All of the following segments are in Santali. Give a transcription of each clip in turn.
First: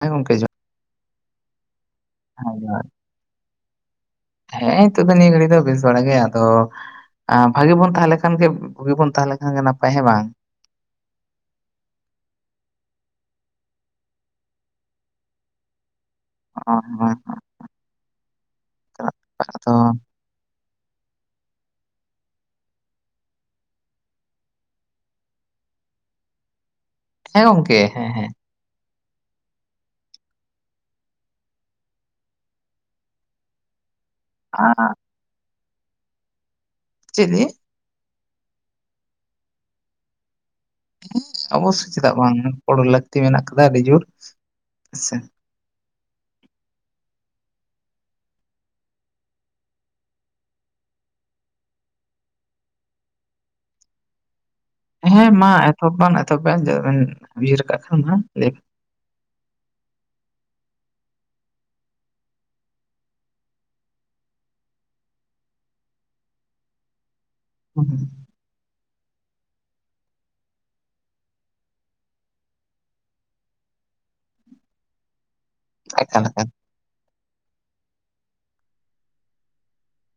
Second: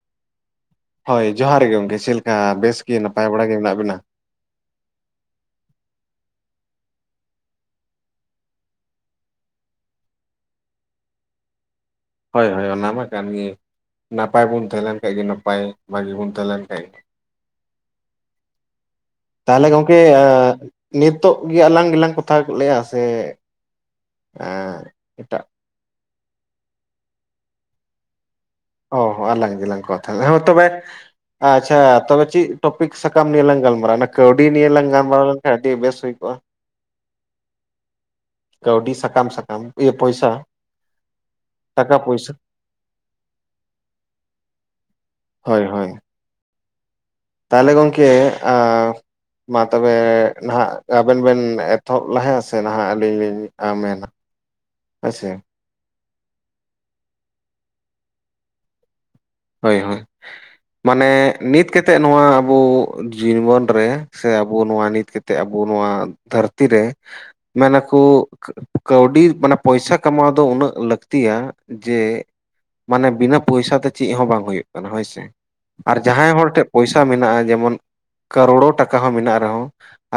ᱦᱮᱸ ᱜᱚᱝᱠᱮ ᱡᱚᱦᱟᱨᱼᱼ ᱦᱚᱭ ᱡᱚᱦᱟᱨ ᱜᱮ ᱜᱚᱝᱠᱮ ᱪᱮᱜ ᱞᱮᱠᱟ ᱵᱮᱥ ᱡᱚᱦᱟᱨ ᱜᱮ ᱱᱟᱯᱟᱭ ᱵᱟᱲᱟ ᱜᱮ ᱢᱮᱱᱟᱜ ᱵᱮᱱᱟ? ᱦᱮᱸ ᱱᱤᱛᱚᱜ ᱫᱚ ᱱᱤᱭᱟᱹ ᱜᱷᱟᱹᱲᱤ ᱫᱚ ᱵᱮᱥ ᱵᱟᱲᱟ ᱜᱮ ᱟᱫᱚᱼᱼ ᱟᱸᱻ ᱵᱷᱟᱜᱤ ᱵᱚᱱ ᱛᱟᱦᱮᱸ ᱞᱮᱠᱷᱟᱱ ᱜᱮ ᱵᱩᱜᱤ ᱵᱚᱱ ᱛᱟᱦᱮᱸ ᱞᱮᱠᱷᱟᱱ ᱜᱮ ᱱᱟᱯᱟᱭ ᱦᱮᱸ ᱵᱟᱝ᱾ ᱦᱳᱭ ᱦᱳᱭ ᱚᱱᱟ ᱢᱟ ᱠᱟᱱ ᱜᱮ᱾ ᱱᱟᱯᱟᱭ ᱵᱚᱱ ᱛᱟᱦᱮᱸ ᱞᱮᱱ ᱠᱷᱟᱱ ᱜᱮ ᱱᱟᱯᱟᱭ ᱵᱷᱟᱜᱤ ᱵᱚᱱ ᱛᱟᱦᱮ ᱞᱮᱱᱠᱷᱟᱱ ᱜᱮ [unintelligible] ᱛᱟᱦᱚᱞᱮ ᱟᱫᱚ ᱜᱚᱝᱠᱮ ᱱᱤᱛᱚᱜ ᱜᱮ ᱟᱞᱟᱝ ᱜᱮᱞᱟᱝ ᱠᱟᱛᱷᱟ [unintelligible] ᱞᱮᱭᱟ ᱥᱮ [unintelligible] ᱮᱴᱟᱜ ᱦᱮᱸ ᱜᱚᱝᱠᱮ ᱦᱮᱸ ᱦᱮᱸ ᱾ ᱚ ᱦᱚᱸ ᱟᱞᱟᱝ ᱜᱮ ᱞᱟᱝ ᱠᱟᱛᱷᱟ [unintelligible] ᱛᱚᱵᱮ ᱟᱪᱪᱷᱟ ᱛᱚᱵᱮ ᱪᱮᱫ ᱴᱚᱯᱤᱠ ᱥᱟᱠᱟᱢ ᱱᱤᱭᱮ ᱞᱟᱝ ᱜᱟᱞᱢᱟᱨᱟᱣ-ᱟ ᱠᱟᱹᱣᱰᱤ ᱱᱤᱭᱮ ᱞᱟᱝ ᱟᱨ ᱜᱟᱞᱢᱟᱨᱟᱣ ᱞᱮᱱᱠᱷᱟᱱ ᱟᱹᱰᱤ ᱵᱮᱥ ᱦᱩᱭ ᱠᱚᱜᱼᱟ ᱾ ᱪᱮᱫ ᱱᱤᱭᱮ? ᱠᱟᱹᱣᱰᱤ ᱥᱟᱠᱟᱢ [unintelligible] ᱤᱭᱟᱹ ᱯᱚᱭᱥᱟ ᱾ ᱚᱵᱚᱥᱥᱳᱭ ᱪᱮᱫᱟᱜ ᱵᱟᱝ ᱜᱚᱲᱚ ᱞᱟᱹᱠᱛᱤ ᱢᱮᱱᱟᱜ ᱠᱟᱫᱟ ᱟᱹᱰᱤ ᱡᱳᱨ ᱦᱮᱸᱥᱮ ᱦᱳᱭ ᱦᱳᱭ ᱾ ᱛᱟᱦᱚᱞᱮ ᱜᱚᱝᱠᱮ ᱟᱸᱻ᱾ ᱢᱟ ᱛᱚᱵᱮ ᱱᱟᱦᱟᱸᱜ ᱟᱵᱮᱱ ᱵᱮᱱ ᱮᱛᱚᱦᱚᱵ ᱞᱟᱦᱟᱭᱟ ᱥᱮ ᱱᱟᱦᱸᱜ ᱟᱹᱞᱤᱧ ᱞᱤᱧ ᱟᱸ ᱢᱮᱱᱟ? [inaudible] ᱦᱮᱸ ᱢᱟ ᱮᱛᱚᱦᱚᱵ ᱵᱟᱝ ᱮᱛᱚᱦᱚᱵ ᱵᱮᱱ ᱪᱮᱛ ᱵᱮᱱ ᱩᱭᱦᱟᱹᱨ ᱠᱟᱜ ᱠᱷᱟᱱ ᱢᱟ ᱞᱟᱹᱭ ᱦᱳᱭ ᱦᱳᱭ ᱾ ᱢᱟᱱᱮ ᱱᱤᱛ ᱠᱟᱛᱮ ᱱᱚᱣᱟ ᱟᱵᱚ ᱡᱤᱵᱚᱱ ᱨᱮ ᱥᱮ ᱟᱵᱚ ᱱᱚᱣᱟ ᱱᱤᱛ ᱠᱟᱛᱮ ᱟᱵᱚ ᱱᱚᱣᱟ ᱫᱷᱟᱹᱨᱛᱤ ᱨᱮ ᱢᱮᱱ ᱦᱩᱸ ᱟᱠᱚ ᱦᱩᱸ ᱠᱟᱹᱣᱰᱤ ᱢᱟᱱᱮ ᱯᱚᱭᱥᱟ ᱠᱟᱢᱟᱣ ᱫᱚ ᱩᱱᱟᱹᱜ ᱞᱟᱹᱠᱛᱤᱭᱟ ᱡᱮ ᱢᱟᱱᱮ ᱵᱤᱱᱟᱹ ᱯᱚᱭᱥᱟ ᱛᱮ ᱪᱮᱫ ᱦᱚᱸ ᱵᱟᱝ ᱦᱩᱭᱩᱜ ᱠᱟᱱᱟ ᱦᱳᱭᱥᱮ ᱟᱨ ᱮᱠᱟᱞ ᱡᱟᱦᱟᱸᱭ ᱮᱠᱟᱞ ᱦᱚᱲ ᱴᱷᱮᱱ ᱯᱚᱭᱥᱟ ᱢᱮᱱᱟᱜᱼᱟ ᱡᱮᱢᱚᱱ ᱠᱟᱨᱳᱲᱚ ᱴᱟᱠᱟ ᱦᱚᱸ ᱢᱮᱱᱟᱜ ᱨᱮᱦᱚᱸ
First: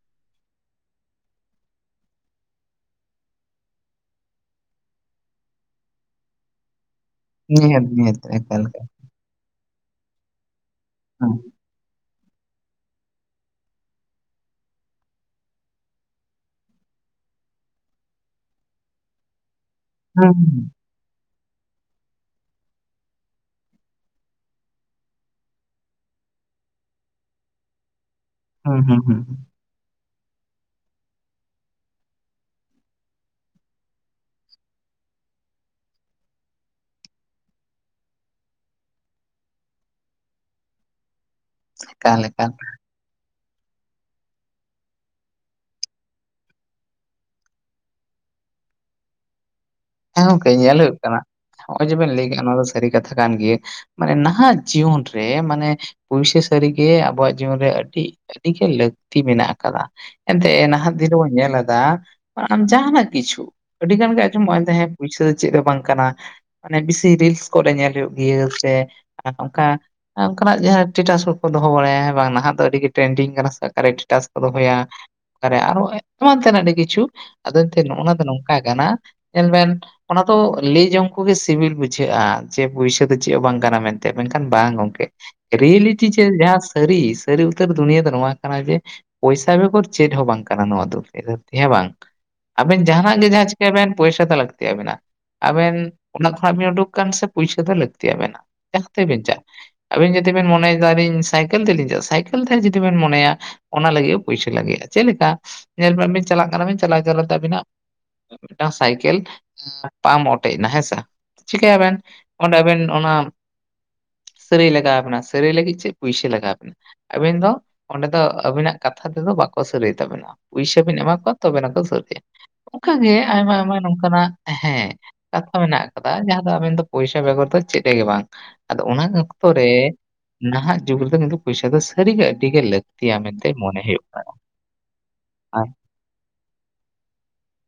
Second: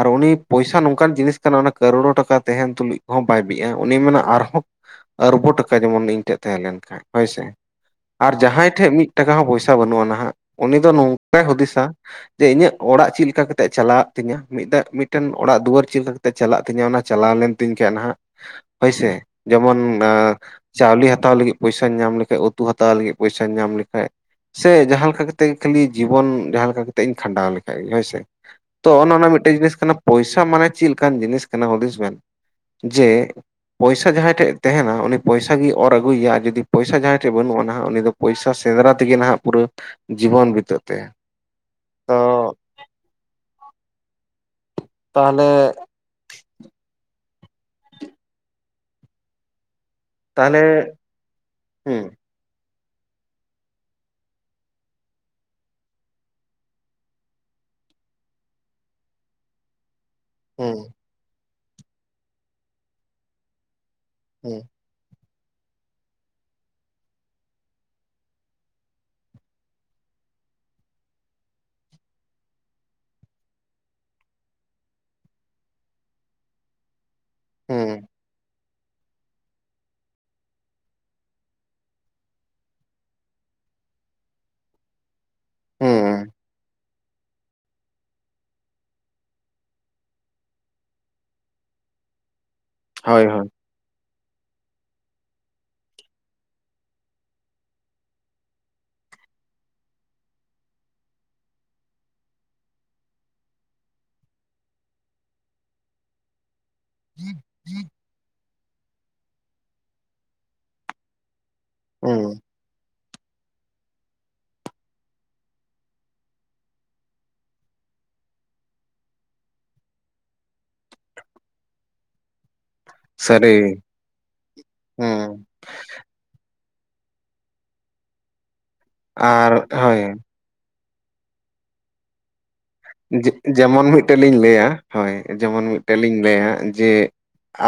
ᱟᱨ ᱩᱱᱤ ᱯᱚᱭᱥᱟ ᱱᱚᱝᱠᱟᱱ ᱡᱤᱱᱤᱥ ᱠᱟᱱᱟ ᱚᱱᱟ ᱠᱟᱨᱳᱲᱳ ᱴᱟᱠᱟ ᱛᱟᱦᱮᱱ ᱛᱩᱞᱩᱡ ᱦᱚᱸ ᱵᱟᱭ ᱵᱤᱜᱼᱟ ᱩᱱᱤ ᱢᱮᱱᱟ ᱟᱨᱦᱚᱸ ᱟᱨᱵᱳ ᱴᱟᱠᱟ ᱡᱮᱢᱚᱱ ᱤᱧ ᱴᱷᱮᱱ ᱛᱟᱦᱮᱸ ᱞᱮᱱ ᱠᱷᱟᱱ ᱦᱳᱭᱥᱮ ᱱᱤᱦᱟᱹᱛ ᱱᱤᱦᱟᱹᱛ ᱟᱨ ᱮᱠᱟᱞ ᱡᱟᱦᱟᱸᱭ ᱮᱠᱟᱞ ᱴᱷᱮᱡ ᱢᱤᱫ ᱴᱟᱠᱟ ᱦᱚᱸ ᱯᱚᱭᱥᱟ ᱵᱟᱹᱱᱩᱜᱼᱟ ᱱᱟᱦᱜ ᱩᱱᱤ ᱫᱚ ᱦᱩᱸ ᱱᱚᱝᱠᱟᱭ ᱦᱩᱫᱤᱥᱟ ᱡᱮ ᱤᱧᱟᱹᱜ ᱚᱲᱟᱜ ᱪᱮᱫ ᱞᱮᱠᱟ ᱠᱟᱛᱮ ᱪᱟᱞᱟᱜ ᱛᱤᱧᱟᱹ ᱢᱤᱫ ᱫᱟ ᱢᱤᱫᱴᱮᱱ ᱚᱲᱟᱜ ᱫᱩᱣᱟᱹᱨ ᱪᱮᱫᱠᱟ ᱛᱮ ᱪᱟᱞᱟᱜ ᱛᱤᱧᱟᱹ ᱚᱱᱟ ᱪᱟᱞᱟᱣ ᱞᱮᱱ ᱛᱤᱧ ᱠᱷᱟᱱ ᱱᱟᱦᱜ ᱦᱳᱭ ᱥᱮ ᱡᱮᱢᱚᱱ ᱚᱱᱟ ᱦᱩᱸ ᱪᱟᱣᱞᱮ ᱦᱟᱛᱟᱣ ᱞᱟᱹᱜᱤᱫ ᱯᱚᱭᱥᱟᱧ ᱧᱟᱢ ᱞᱮᱠᱷᱟᱡ ᱩᱛᱩ ᱦᱟᱛᱟᱣ ᱞᱟᱹᱜᱤᱫ ᱯᱚᱭᱥᱟᱧ ᱧᱟᱢ ᱞᱮᱠᱷᱟᱡ ᱥᱮ ᱡᱟᱦᱟᱸ ᱞᱮᱠᱟ ᱠᱟᱛᱮ ᱠᱷᱟᱹᱞᱤ ᱡᱤᱵᱚᱱ ᱡᱟᱦᱟᱸ ᱞᱮᱠᱟ ᱠᱟᱛᱮ ᱤᱧ ᱠᱷᱟᱸᱰᱟᱣ ᱞᱮᱠᱷᱟᱡ ᱜᱮ ᱦᱳᱭ ᱥᱮ ᱦᱩᱸ ᱛᱚ ᱦᱩᱸ ᱚᱱᱮ ᱦᱩᱸ ᱚᱱᱟ ᱢᱤᱫᱴᱮᱱ ᱡᱤᱱᱤᱥ ᱠᱟᱱᱟ ᱯᱚᱭᱥᱟ ᱢᱟᱱᱮ ᱪᱮᱫ ᱞᱮᱠᱟᱱ ᱡᱤᱱᱤᱥ ᱠᱟᱱᱟ ᱦᱩᱫᱤᱥ ᱵᱮᱱ ᱡᱮ ᱯᱚᱭᱥᱟ ᱡᱟᱦᱟᱸᱭ ᱴᱷᱮᱡ ᱛᱟᱦᱮᱱᱟ ᱩᱱᱤ ᱯᱚᱭᱥᱟ ᱚᱨ ᱟᱜᱩᱭᱮᱭᱟ ᱟᱨ ᱡᱩᱫᱤ ᱯᱚᱭᱥᱟ ᱡᱟᱦᱟᱸᱭ ᱴᱷᱮᱡ ᱵᱟᱹᱱᱩᱜ ᱟ ᱱᱟᱦᱜ ᱩᱱᱤ ᱫᱚ ᱯᱚᱭᱥᱟ ᱥᱮᱸᱫᱽᱨᱟ ᱛᱮᱜᱮ ᱱᱟᱦᱜ ᱯᱩᱨᱟᱹ ᱡᱤᱵᱚᱱ ᱵᱤᱛᱟᱹᱜ ᱛᱟᱭᱟ ᱾ ᱮᱠᱟᱞ ᱮᱠᱟᱞ ᱛᱟᱦᱚᱞᱮ ᱦᱮᱸ ᱜᱚᱝᱠᱮ ᱛᱟᱦᱚᱞᱮ ᱧᱮᱞ ᱦᱩᱭᱩᱜ ᱠᱟᱱᱟ ᱱᱚᱜᱼᱚᱭ ᱡᱮᱵᱮᱱ ᱦᱩᱸ ᱞᱟᱹᱭ ᱠᱮᱫᱼᱟ ᱱᱚᱣᱟ ᱫᱚ ᱥᱟᱹᱨᱤ ᱠᱟᱛᱷᱟ ᱠᱟᱱ ᱜᱮᱭᱟ ᱾ ᱢᱟᱱᱮ ᱱᱟᱦᱟᱜ ᱡᱤᱭᱚᱱ ᱨᱮ ᱢᱟᱱᱮ ᱯᱩᱭᱥᱟ ᱥᱟᱹᱨᱤ ᱜᱮ ᱟᱵᱚᱣᱟᱜ ᱡᱤᱭᱚᱱ ᱨᱮ ᱟᱹᱰᱤ ᱟᱹᱰᱤ ᱜᱮ ᱞᱟᱹᱠᱛᱤ ᱢᱮᱱᱟᱜ ᱟᱠᱟᱫᱟ ᱾ ᱮᱱᱛᱮ ᱱᱟᱦᱟᱜ ᱦᱩᱸ ᱫᱤᱱ ᱨᱮ ᱵᱚᱱ ᱧᱮᱞ ᱮᱫᱟ ᱟᱢ ᱡᱟᱦᱟᱱᱟᱜ ᱠᱤᱪᱷᱩ ᱟᱹᱰᱤ ᱜᱟᱱ ᱜᱮ ᱟᱡᱚᱢᱚᱜᱼᱟ ᱦᱩᱸ ᱦᱮᱸ ᱯᱩᱭᱥᱟ ᱫᱚ ᱪᱮᱫ ᱦᱚᱸ ᱵᱟᱝ ᱠᱟᱱᱟ ᱾ ᱢᱟᱱᱮ ᱵᱮᱥᱤ ᱨᱤᱞᱥ ᱠᱚᱨᱮ ᱧᱮᱞ ᱦᱩᱭᱩᱜ ᱜᱮᱭᱟ ᱥᱮ ᱚᱱᱠᱟ ᱚᱱᱠᱟᱱᱟᱜ ᱡᱟᱦᱟᱸ ᱮᱥᱴᱮᱴᱟᱥ ᱠᱚ ᱠᱚ ᱫᱚᱦᱚ ᱵᱟᱲᱟᱭᱟ ᱵᱟᱝ ᱱᱟᱦᱟᱜ ᱫᱚ ᱟᱹᱰᱤ ᱜᱮ ᱴᱨᱮᱱᱰᱤᱝ ᱠᱟᱱᱟ ᱥᱮ ᱚᱠᱟᱨᱮ ᱮᱥᱴᱮᱴᱟᱥ ᱠᱚ ᱫᱚᱦᱚᱭᱟ ᱚᱠᱟᱨᱮ ᱟᱨᱦᱚᱸ ᱮᱢᱟᱱ ᱛᱮᱱᱟᱜ ᱟᱹᱰᱤ ᱠᱤᱪᱷᱩ ᱟᱫᱚ ᱮᱱᱛᱮ ᱦᱩᱸ ᱱᱚᱼᱱᱶᱟ ᱫᱚ ᱱᱚᱝᱠᱟ ᱠᱟᱱᱟ ᱧᱮᱞ ᱵᱮᱱ ᱚᱱᱟ ᱫᱚ ᱞᱟᱹᱭ ᱡᱚᱝ ᱠᱚᱜᱮ ᱥᱤᱵᱤᱞ ᱵᱩᱡᱷᱟᱹᱜᱼᱟ ᱡᱮ ᱯᱩᱭᱥᱟᱹ ᱫᱚ ᱪᱮᱫ ᱦᱚᱸ ᱵᱟᱝ ᱠᱟᱱᱟ ᱢᱮᱱ ᱛᱮ ᱢᱮᱱᱠᱷᱟᱱ ᱵᱟᱝ ᱜᱚᱝᱠᱮ ᱨᱤᱭᱮᱞᱤᱴᱤ ᱡᱮ ᱦᱩᱸ ᱡᱟᱦᱟᱸ ᱥᱟᱹᱨᱤ ᱥᱟᱹᱨᱤ ᱩᱛᱟᱹᱨ ᱫᱩᱱᱤᱭᱟᱹ ᱫᱚ ᱱᱚᱣᱟ ᱠᱟᱱᱟ ᱡᱮ ᱯᱚᱭᱥᱟ ᱵᱮᱜᱚᱨ ᱪᱮᱫ ᱦᱚᱸ ᱵᱟᱝ ᱠᱟᱱᱟ ᱱᱚᱣᱟ ᱫᱚ ᱦᱮᱸ ᱵᱟᱝ ᱟᱵᱮᱱ ᱡᱟᱦᱱᱟᱜ ᱦᱳᱭ ᱜᱮ ᱦᱳᱭ ᱡᱟᱦᱟᱸ ᱪᱤᱠᱟᱹᱭ ᱵᱮᱱ ᱯᱚᱭᱥᱟ ᱛᱚ ᱞᱟᱹᱠᱛᱤ ᱟᱵᱮᱱᱟ ᱾ ᱟᱵᱮᱱ ᱚᱱᱟᱜ ᱠᱷᱚᱱᱟᱜ ᱵᱮᱱ ᱩᱰᱩᱠ ᱟᱠᱟᱱ ᱥᱮ ᱯᱩᱭᱥᱟᱹ ᱫᱚ ᱞᱟᱹᱠᱛᱤᱭᱟᱵᱮᱱᱟᱜ ᱡᱟᱦᱟᱸ ᱛᱮᱵᱮᱱ ᱪᱟᱞᱟᱜ ᱟᱹᱵᱤᱱ ᱡᱩᱫᱤ ᱵᱮᱱ ᱢᱚᱱᱮᱭ ᱫᱟ ᱟᱞᱤᱧ ᱥᱟᱭᱠᱮᱞ ᱛᱮᱞᱤᱧ ᱪᱟᱞᱟᱜ ᱥᱟᱭᱠᱮᱞ ᱛᱮ ᱡᱩᱫᱤ ᱵᱮᱱ ᱢᱚᱱᱮᱭᱟ ᱚᱱᱟ ᱞᱟᱹᱜᱤᱫ ᱯᱩᱭᱥᱟ ᱞᱟᱜᱟᱼᱟ ᱪᱮᱫ ᱞᱮᱠᱟ ᱧᱮᱞ ᱢᱮ ᱵᱤᱱ ᱪᱟᱞᱟᱜ ᱠᱟᱱᱟ ᱵᱤᱱ ᱪᱟᱞᱟᱣᱛᱮ ᱟᱹᱵᱤᱱᱟᱜ ᱢᱤᱫᱴᱟᱝ ᱥᱟᱭᱠᱮᱞ ᱯᱟᱢ ᱚᱴᱮᱡ ᱮᱱᱟ ᱦᱮᱸᱥᱮ ᱪᱤᱠᱟᱹᱭᱟᱵᱮᱱ ᱦᱩᱸ ᱚᱸᱰᱮ ᱟᱵᱮᱱ ᱚᱱᱟ ᱥᱟᱹᱨᱟᱹᱭ ᱞᱟᱜᱟᱣ ᱵᱮᱱᱟ ᱥᱟᱹᱨᱟᱹᱭ ᱞᱟᱹᱜᱤᱫ ᱪᱮᱫ ᱯᱩᱭᱥᱟᱹ ᱞᱟᱜᱟᱣ ᱵᱮᱱᱟ ᱟᱹᱵᱤᱱ ᱫᱚ ᱚᱸᱰᱮ ᱫᱚ ᱟᱹᱵᱤᱱᱟᱜ ᱠᱟᱛᱷᱟ ᱛᱮᱫᱚ ᱵᱟᱠᱚ ᱥᱟᱹᱨᱟᱹᱭ ᱛᱟᱵᱤᱱᱟ ᱯᱩᱭᱥᱟ ᱵᱤᱱ ᱮᱢᱟ ᱠᱚᱣᱟ ᱛᱚᱵᱮᱱᱟᱠᱚ ᱥᱟᱹᱨᱟᱹᱭᱟ ᱚᱱᱠᱟ ᱜᱮ ᱥᱟᱹᱨᱤ ᱟᱭᱢᱟ ᱟᱭᱢᱟ ᱱᱚᱝᱠᱟᱱᱟᱜ ᱦᱮᱸ ᱦᱩᱸ ᱢᱮᱱᱟᱜ ᱠᱟᱫᱟ ᱡᱟᱦᱟᱸ ᱫᱚ ᱟᱵᱮᱱ ᱫᱚ ᱯᱚᱭᱥᱟ ᱵᱮᱜᱚᱨ ᱫᱚ ᱪᱮᱫ ᱨᱮ ᱜᱮ ᱵᱟᱝ ᱟᱫᱚ ᱚᱱᱟ ᱚᱠᱛᱚ ᱟᱨ ᱨᱮ ᱦᱳᱭ ᱱᱟᱦᱟᱜ ᱡᱩᱜᱽ ᱨᱮ ᱫᱚ ᱠᱤᱱᱛᱩ ᱯᱚᱭᱥᱟ ᱫᱚ ᱟᱰᱤ ᱜᱮ ᱟᱰᱤ ᱜᱮ ᱞᱟᱠᱛᱤ ᱡᱮᱢᱚᱱ ᱢᱤᱫᱴᱮᱱ ᱞᱤᱧ ᱞᱟᱹᱭᱟ ᱦᱳᱭ ᱡᱮᱢᱚᱱ ᱟᱨ ᱢᱤᱫ ᱢᱤᱫᱴᱮᱱ ᱞᱤᱧ ᱞᱟᱹᱭᱟ ᱡᱮ